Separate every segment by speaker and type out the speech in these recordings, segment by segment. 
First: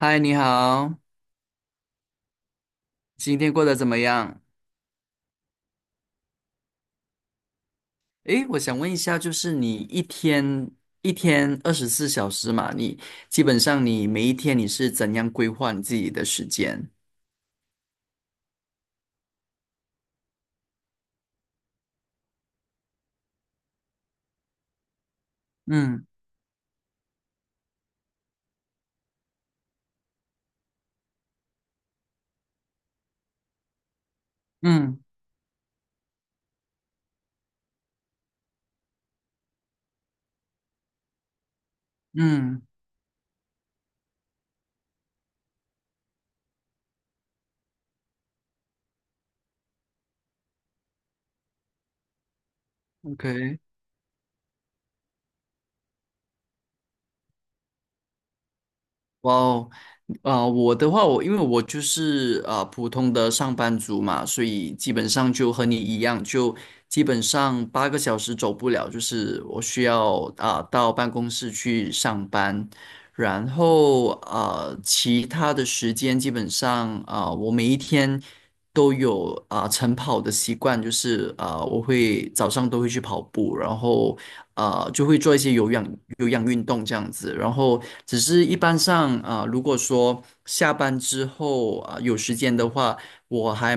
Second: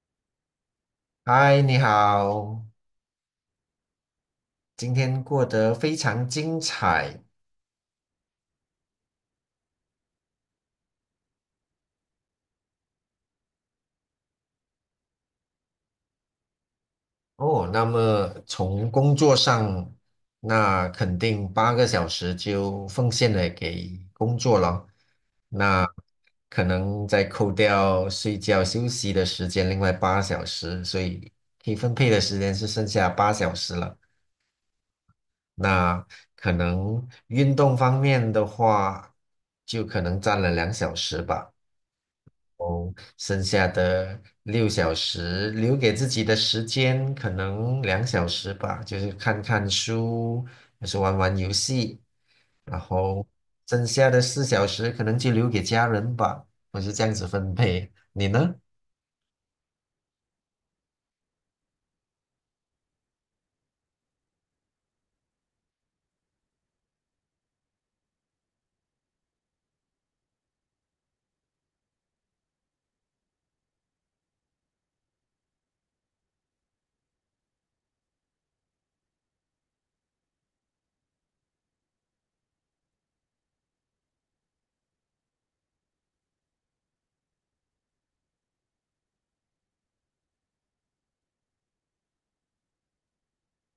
Speaker 1: 嗨，你好，
Speaker 2: 嗨，你好，
Speaker 1: 今天过得怎么样？
Speaker 2: 今天过得非常精彩
Speaker 1: 诶，我想问一下，就是你一天24小时嘛，你基本上你每一天你是怎样规划你自己的时间？
Speaker 2: 哦。那么从工作上，那肯定8个小时就奉献了给工作了。那
Speaker 1: 嗯
Speaker 2: 可能再扣掉睡觉休息的时间，另外八小时，所以可以分配的时间是剩下八小时了。
Speaker 1: 嗯
Speaker 2: 那可能运动方面的话，就可能占了两小时吧。
Speaker 1: 嗯
Speaker 2: 哦，剩下的6小时留给自己的时间可能两小时吧，就是看看书，就是玩玩游戏，然后
Speaker 1: ，OK。
Speaker 2: 剩下的4小时可能就留给家人吧，我是这样子分配。你呢？
Speaker 1: 哇哦，我的话，我因为我就是普通的上班族嘛，所以基本上就和你一样，就基本上8个小时走不了，就是我需要到办公室去上班，然后其他的时间基本上我每一天都有晨跑的习惯，就是我会早上都会去跑步，然后就会做一些有氧运动这样子。然后，只是一般上如果说下班之后有时间的话，我还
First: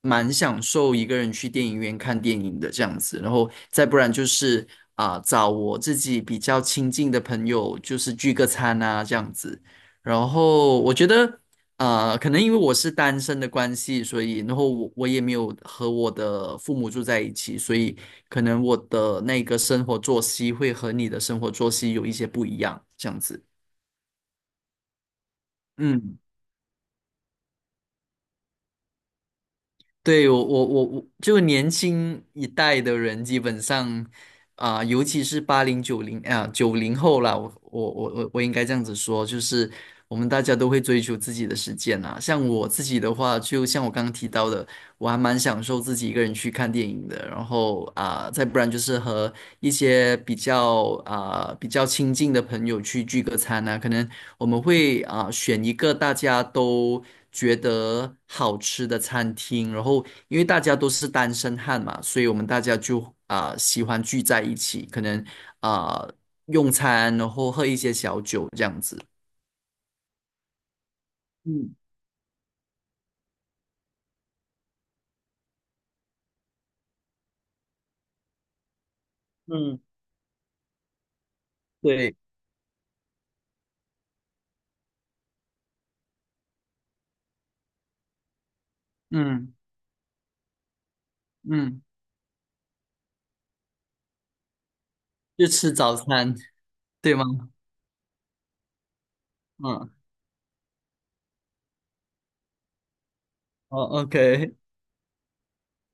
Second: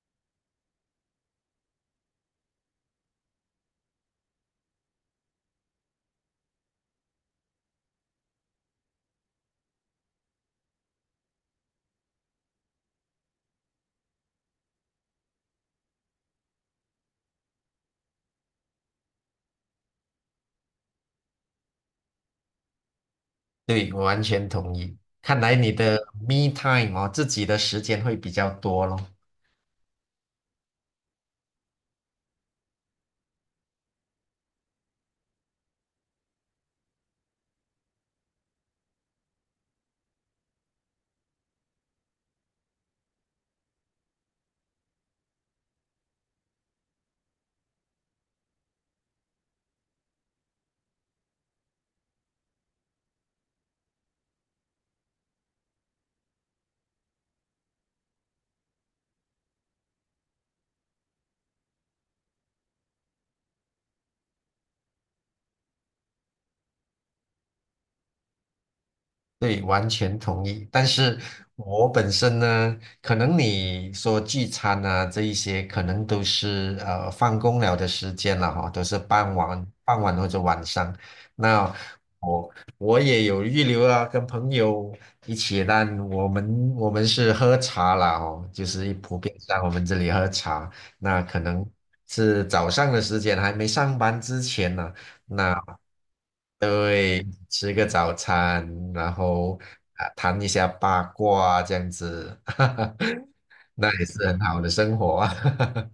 Speaker 1: 蛮享受一个人去电影院看电影的这样子。然后，再不然就是找我自己比较亲近的朋友，就是聚个餐啊这样子。然后我觉得可能因为我是单身的关系，所以然后我也没有和我的父母住在一起，所以可能我的那个生活作息会和你的生活作息有一些不一样，这样子。
Speaker 2: 对，我完全同意。看来你的
Speaker 1: 嗯，
Speaker 2: me time 哦，自己的时间会比较多咯。
Speaker 1: 对，我，就年轻一代的人，基本上尤其是八零九零九零后啦，我应该这样子说，就是我们大家都会追求自己的时间啊。像我自己的话，就像我刚刚提到的。我还蛮享受自己一个人去看电影的，然后再不然就是和一些比较比较亲近的朋友去聚个餐啊，可能我们会选一个大家都觉得好吃的餐厅，然后因为大家都是单身汉嘛，所以我们大家就喜欢聚在一起，可能啊、用餐，然后喝一些小酒这样子。
Speaker 2: 对，完全同意。但是
Speaker 1: 嗯
Speaker 2: 我本身呢，可能你说聚餐啊这一些，可能都是放工了的时间了哈，都是傍晚、
Speaker 1: 嗯，
Speaker 2: 傍晚或者晚上。那
Speaker 1: 对。
Speaker 2: 我我也有预留啊，跟朋友一起，但我们是喝茶啦哦，就是普遍
Speaker 1: 嗯
Speaker 2: 上我们这里喝茶，那可能
Speaker 1: 嗯，
Speaker 2: 是早上的时间，还没上班之前呢、
Speaker 1: 就吃早餐，对吗？
Speaker 2: 吃个早餐，然后
Speaker 1: 嗯。
Speaker 2: 啊谈一下八卦啊这样子，那
Speaker 1: 哦
Speaker 2: 也是很
Speaker 1: ，OK。
Speaker 2: 好的生活啊。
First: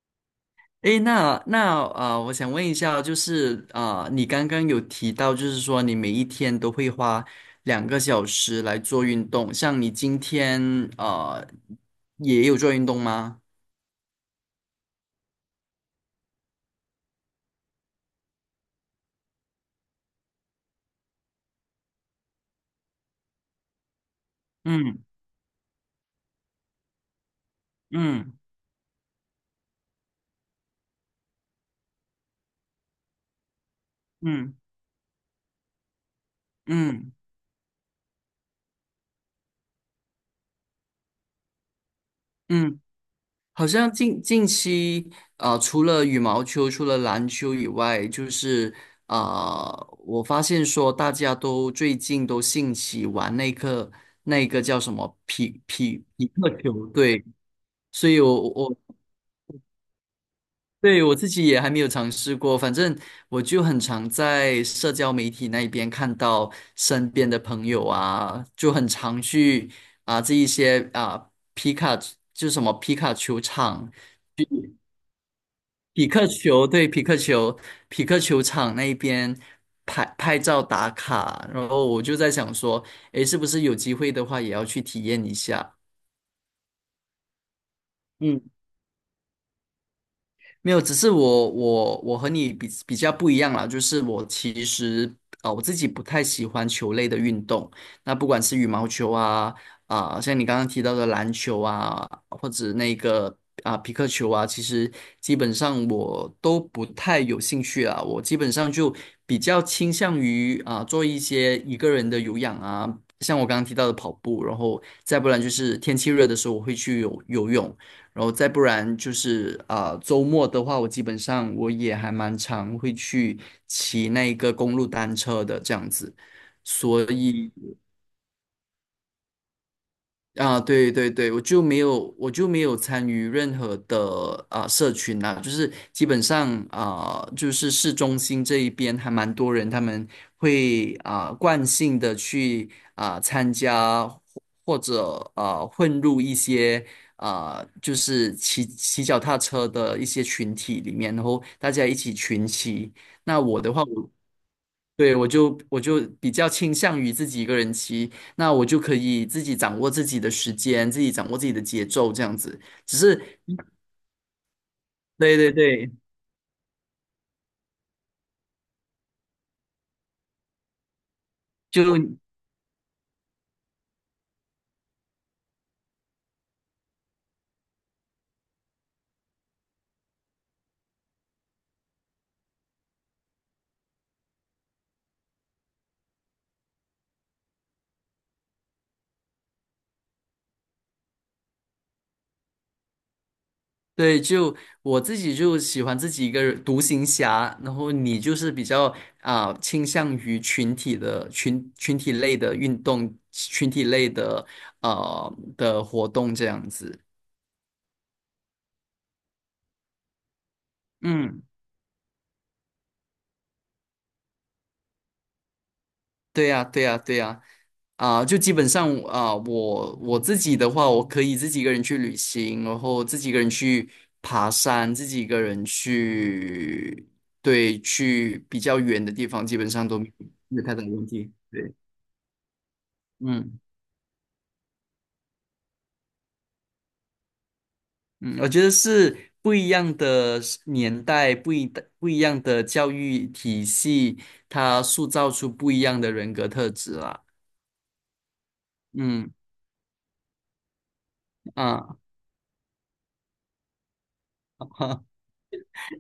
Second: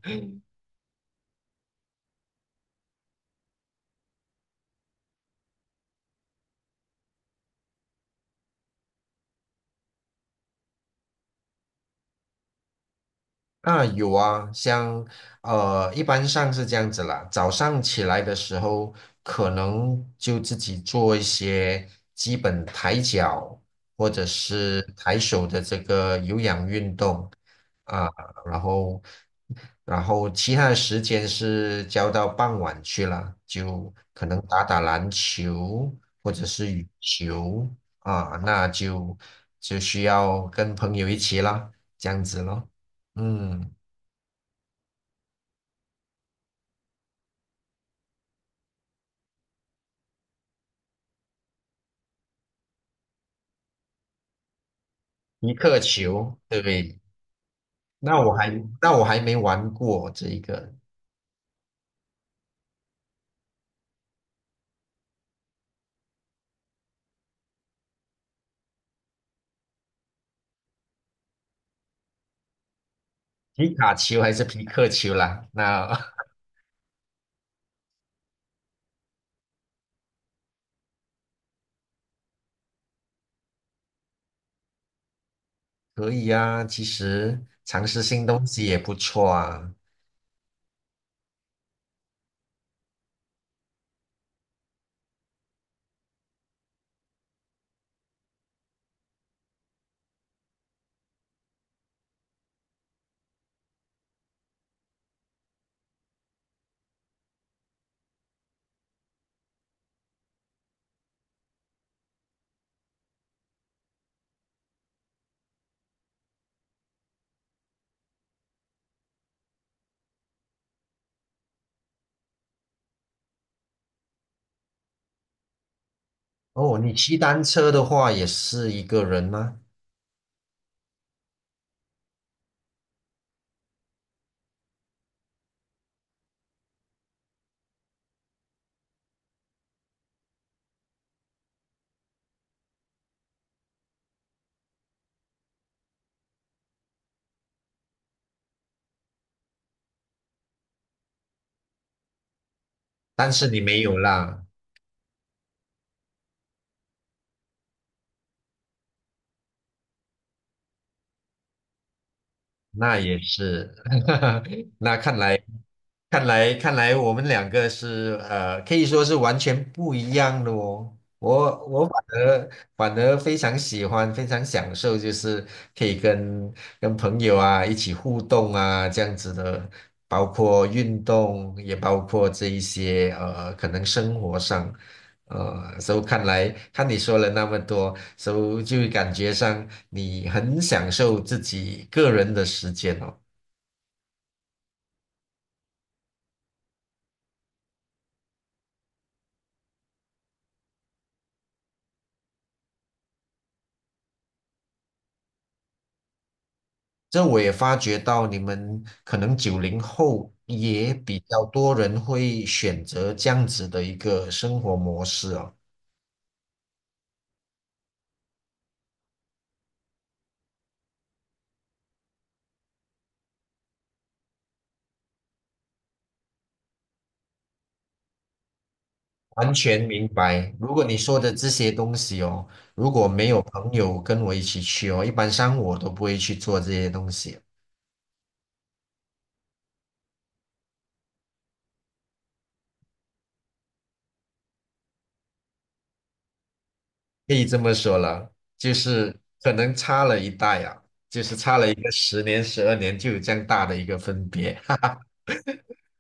Speaker 1: 诶，那我想问一下，就是你刚刚有提到，就是说你每一天都会花2个小时来做运动，像你今天呃也有做运动吗？
Speaker 2: 啊，有啊，像一般上是这样子啦。早上起来的时候，可能就自己做一些基本抬脚或者是抬手的这个有氧运动啊，
Speaker 1: 嗯
Speaker 2: 然后其他的时间是交到傍晚去了，就可能
Speaker 1: 嗯
Speaker 2: 打打篮球或者是羽
Speaker 1: 嗯
Speaker 2: 球啊，那就需要跟朋友一起啦，这样子
Speaker 1: 嗯
Speaker 2: 咯，
Speaker 1: 嗯嗯。好
Speaker 2: 嗯。
Speaker 1: 像近期，啊，除了羽毛球、除了篮球以外，就是啊，我发现说大家都最近都兴起玩那个那个叫什么
Speaker 2: 皮
Speaker 1: 匹
Speaker 2: 克
Speaker 1: 匹匹
Speaker 2: 球，
Speaker 1: 克
Speaker 2: 对不
Speaker 1: 球，
Speaker 2: 对？
Speaker 1: 对，所
Speaker 2: 那
Speaker 1: 以
Speaker 2: 我还
Speaker 1: 我
Speaker 2: 没玩过这一个
Speaker 1: 对我自己也还没有尝试过，反正我就很常在社交媒体那边看到身边的朋友啊，就很常去这一些皮卡就是什么皮卡球
Speaker 2: 皮
Speaker 1: 场。
Speaker 2: 卡丘还是皮克球啦。
Speaker 1: 匹克球，对，匹克球，匹克球场那边拍拍照打卡，然后我就在想说，诶，是不是有机会的话也要去体验一下？
Speaker 2: 可以啊，其实尝试新
Speaker 1: 嗯。
Speaker 2: 东西也不错啊。
Speaker 1: 没有，只是我和你比较不一样啦，就是我其实我自己不太喜欢球类的运动，那不管是羽毛球啊像你刚刚提到的篮球啊，或者那个皮克球啊，其实基本上我都不太有兴趣啊，我基本上就比较倾向于做一些一个人的有氧啊，像我刚刚提到的跑步，然后再不然就是天气热的时候我会去游泳。然后再不然就是周末的话，我基本上我也还蛮常会去骑那个公路单车的这样子，
Speaker 2: 哦，你
Speaker 1: 所
Speaker 2: 骑单
Speaker 1: 以
Speaker 2: 车的话也是一个人吗？
Speaker 1: 啊，对对对，我就没有，我就没有参与任何的社群啦，就是基本上就是市中心这一边还蛮多人，他们会惯性的去参加或者混入一些就是骑脚踏车的一些群体里面，然后大家一起群骑。
Speaker 2: 但
Speaker 1: 那
Speaker 2: 是你
Speaker 1: 我的
Speaker 2: 没
Speaker 1: 话，
Speaker 2: 有
Speaker 1: 我
Speaker 2: 啦，
Speaker 1: 对，我就比较倾向于自己一个人骑，那我就可以自己掌握自己的时间，自己掌握自己的节奏，这样子。只
Speaker 2: 那也
Speaker 1: 是，
Speaker 2: 是，那看
Speaker 1: 对
Speaker 2: 来。
Speaker 1: 对对，
Speaker 2: 看来我们两个是可以说是完全不一样的哦。我
Speaker 1: 就
Speaker 2: 我而反而非常喜欢，非常享受，就是可以跟朋友啊一起互动啊这样子的，包括运动，也包括这一些可能生活上，所以看来看你说了那么多，所以就感觉上你很享受自己个人的时间哦。
Speaker 1: 对，就我自己就喜欢自己一个人独行侠，然后你就是比较倾向于群体类的运动，群体类的的活动这样子。
Speaker 2: 这我也发觉到，你们可能90后也比
Speaker 1: 嗯。
Speaker 2: 较多人会选择这样子的一个生活模式哦。
Speaker 1: 对呀，对呀，对呀，啊，就基本上啊，我自己的话，我可以自己一个人去旅行，然后自己一个人去爬山，自己一个人去，对，去比较远的地方，
Speaker 2: 完
Speaker 1: 基本
Speaker 2: 全
Speaker 1: 上都
Speaker 2: 明
Speaker 1: 没
Speaker 2: 白。
Speaker 1: 有
Speaker 2: 如
Speaker 1: 太大
Speaker 2: 果
Speaker 1: 的
Speaker 2: 你
Speaker 1: 问
Speaker 2: 说
Speaker 1: 题。
Speaker 2: 的这
Speaker 1: 对，
Speaker 2: 些东西哦，如果没有
Speaker 1: 嗯
Speaker 2: 朋友跟我一起去哦，一般上我都不会去做这些东西。
Speaker 1: 嗯，我觉得是不一样的年代，不一样的教育体系，它塑造出不一样的人格特质啦。
Speaker 2: 可以这么说了，就是
Speaker 1: 嗯
Speaker 2: 可能差了一代啊，就是差了一个
Speaker 1: 啊。
Speaker 2: 10年、12年，就有这样大的一个分别。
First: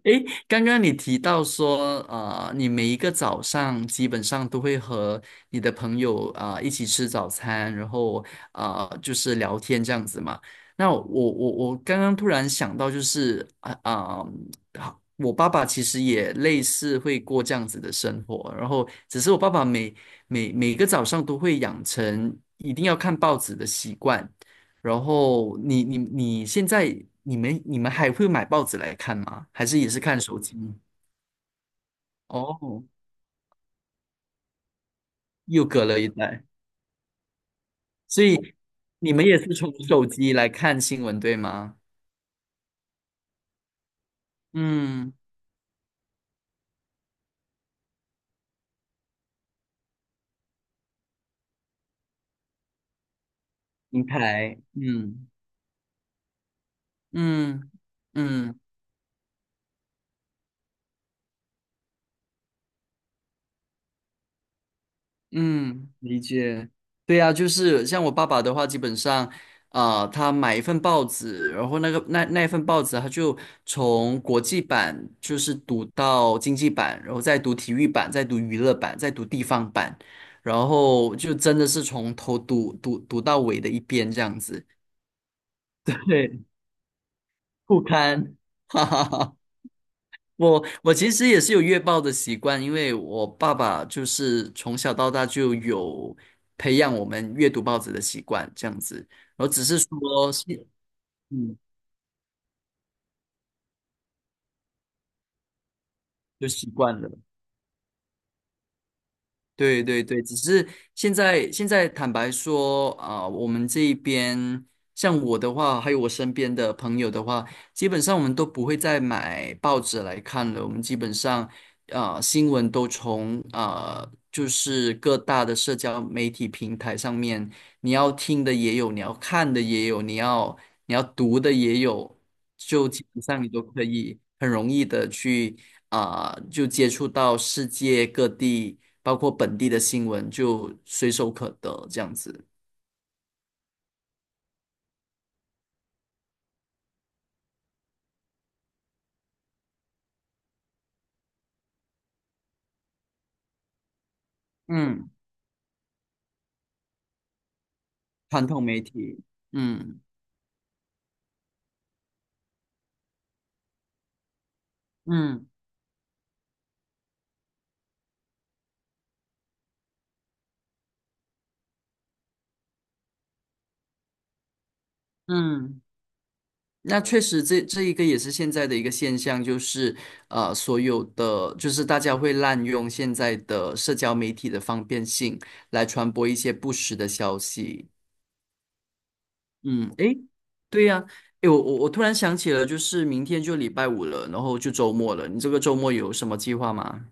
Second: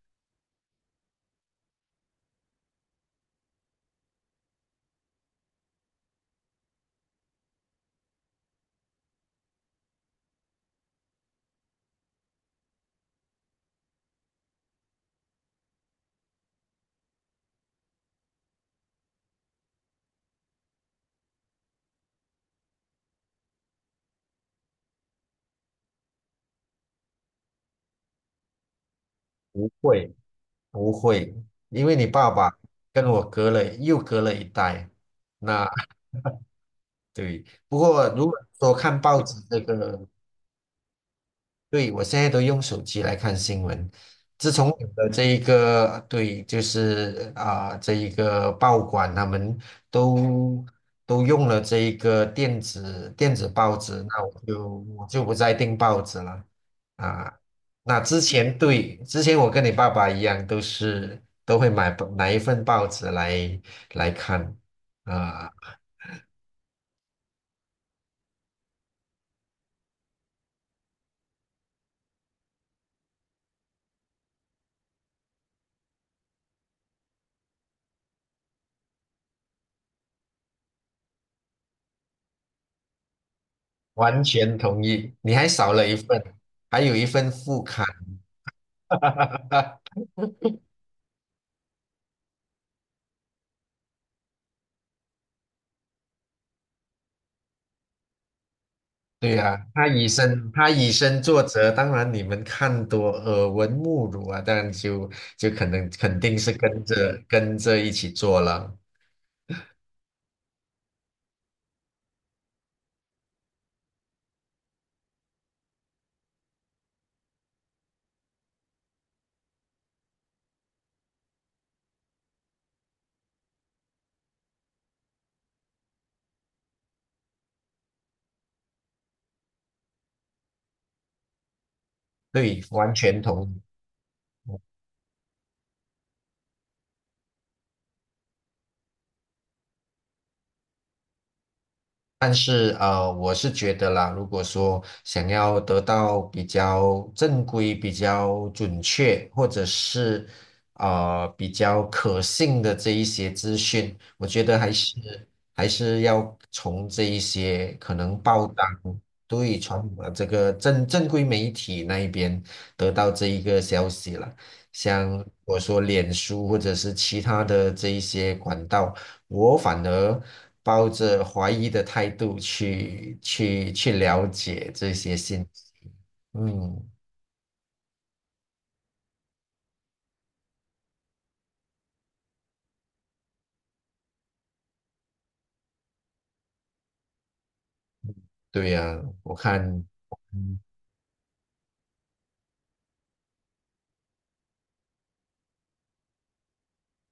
Speaker 1: 诶，刚刚你提到说，你每一个早上基本上都会和你的朋友一起吃早餐，然后就是聊天这样子嘛。那我刚刚突然想到，就是好我爸爸其实也类似会过这样子的生活，然后只是我爸爸每个早上都会养成一定要看报纸的习惯。然后你现在你们还会买报纸来看吗？还
Speaker 2: 不
Speaker 1: 是也是
Speaker 2: 会，
Speaker 1: 看手机？
Speaker 2: 不会，因为你爸爸
Speaker 1: 哦，
Speaker 2: 跟我隔了又隔了一代。
Speaker 1: 又
Speaker 2: 那
Speaker 1: 隔了一代，
Speaker 2: 对，不过
Speaker 1: 所
Speaker 2: 如果
Speaker 1: 以
Speaker 2: 说看
Speaker 1: 你
Speaker 2: 报
Speaker 1: 们也
Speaker 2: 纸
Speaker 1: 是
Speaker 2: 这
Speaker 1: 从手
Speaker 2: 个。
Speaker 1: 机来看新闻，对吗？
Speaker 2: 对，我现在都用手机来看新闻。自从有了
Speaker 1: 嗯，
Speaker 2: 这一个，对，就是啊、这一个报馆他们都都用了这一个电子报纸，
Speaker 1: 明
Speaker 2: 那我
Speaker 1: 白。
Speaker 2: 就我就
Speaker 1: 嗯
Speaker 2: 不再订报纸了啊。
Speaker 1: 嗯
Speaker 2: 那之前
Speaker 1: 嗯，
Speaker 2: 对，之前我跟你爸爸一样，都会买一份报纸来看啊，
Speaker 1: 嗯，理解。对呀，就是像我爸爸的话，基本上，他买一份报纸，然后那个那份报纸，他就从国际版就是读到经济版，然后再读体育版，再读娱乐版，再读地方版，然后就真的是从头读到尾的一边这
Speaker 2: 完
Speaker 1: 样
Speaker 2: 全
Speaker 1: 子。
Speaker 2: 同意。你还少了一 份，
Speaker 1: 对，
Speaker 2: 还有一份副
Speaker 1: 不
Speaker 2: 刊。
Speaker 1: 堪，哈哈哈。我其实也是有阅报的习惯，因为我爸爸就是从小到大就有培养我们阅读报纸的习惯，这样子。
Speaker 2: 对
Speaker 1: 然后
Speaker 2: 呀、
Speaker 1: 只是
Speaker 2: 他以
Speaker 1: 说是，
Speaker 2: 身他以身作
Speaker 1: 嗯，
Speaker 2: 则，当然你们看多耳闻目睹啊，当然就可能肯定
Speaker 1: 就
Speaker 2: 是
Speaker 1: 习
Speaker 2: 跟
Speaker 1: 惯了。
Speaker 2: 着跟着一起做了。
Speaker 1: 对对对，只是现在坦白说我们这一边像我的话，还有我身边的朋友的话，基本上我们都不会再买报纸来看了。我们基本上新闻都从就是各大的社交媒体平台上面，你要听的也有，你要看的也有，你要读的也有，
Speaker 2: 对，
Speaker 1: 就
Speaker 2: 完
Speaker 1: 基
Speaker 2: 全
Speaker 1: 本上
Speaker 2: 同
Speaker 1: 你
Speaker 2: 意。
Speaker 1: 都可以很容易的去，就接触到世界各地，包括本地的新闻，就随手可得这样
Speaker 2: 但
Speaker 1: 子。
Speaker 2: 是我是觉得啦，如果说想要得到比较正规、比较准确，或者是比较可信的这一些资讯，我觉得还是
Speaker 1: 嗯，
Speaker 2: 还是要从这一些可能
Speaker 1: 传
Speaker 2: 报
Speaker 1: 统媒
Speaker 2: 章
Speaker 1: 体，
Speaker 2: 对传统
Speaker 1: 嗯。
Speaker 2: 的这个正规媒体那一边得到这一个消息了。像
Speaker 1: 嗯
Speaker 2: 我说脸书或者是其他的这一些管道，我反而抱着怀疑的态度去了解这些信息。
Speaker 1: 嗯，
Speaker 2: 嗯，
Speaker 1: 那确实这一个也是现在的一个现象，就是所有的就是大家会滥用现在的社交媒体的方便性来传播一些不实的消息。
Speaker 2: 对呀，我看，
Speaker 1: 嗯，诶，
Speaker 2: 嗯，
Speaker 1: 对呀，诶，我突然想起了，就是明天就礼拜五了，然后就周末了，你这个周末有什么计划吗？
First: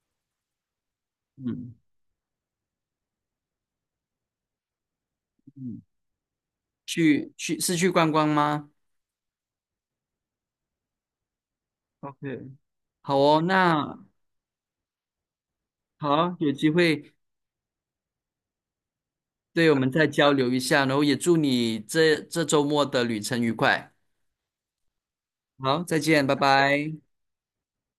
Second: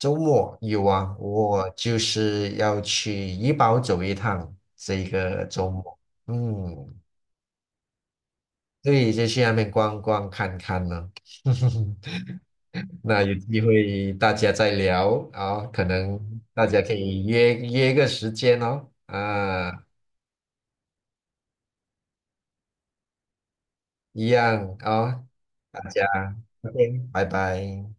Speaker 2: 周末有啊，我
Speaker 1: 嗯
Speaker 2: 就是要去怡宝走一趟，这个周
Speaker 1: 嗯，
Speaker 2: 末。嗯，
Speaker 1: 去是去观光吗
Speaker 2: 对，就去那边逛逛看看呢。
Speaker 1: ？OK,好
Speaker 2: 那有
Speaker 1: 哦，
Speaker 2: 机
Speaker 1: 那
Speaker 2: 会大家再聊啊，可
Speaker 1: 好
Speaker 2: 能
Speaker 1: 啊有
Speaker 2: 大
Speaker 1: 机
Speaker 2: 家可
Speaker 1: 会
Speaker 2: 以约约个时间哦，
Speaker 1: 对
Speaker 2: 啊，
Speaker 1: 我们再交流一下，然后也祝你这周末的旅程愉快。
Speaker 2: 一样啊，大
Speaker 1: 好，再
Speaker 2: 家
Speaker 1: 见，拜拜。
Speaker 2: ，OK,拜拜。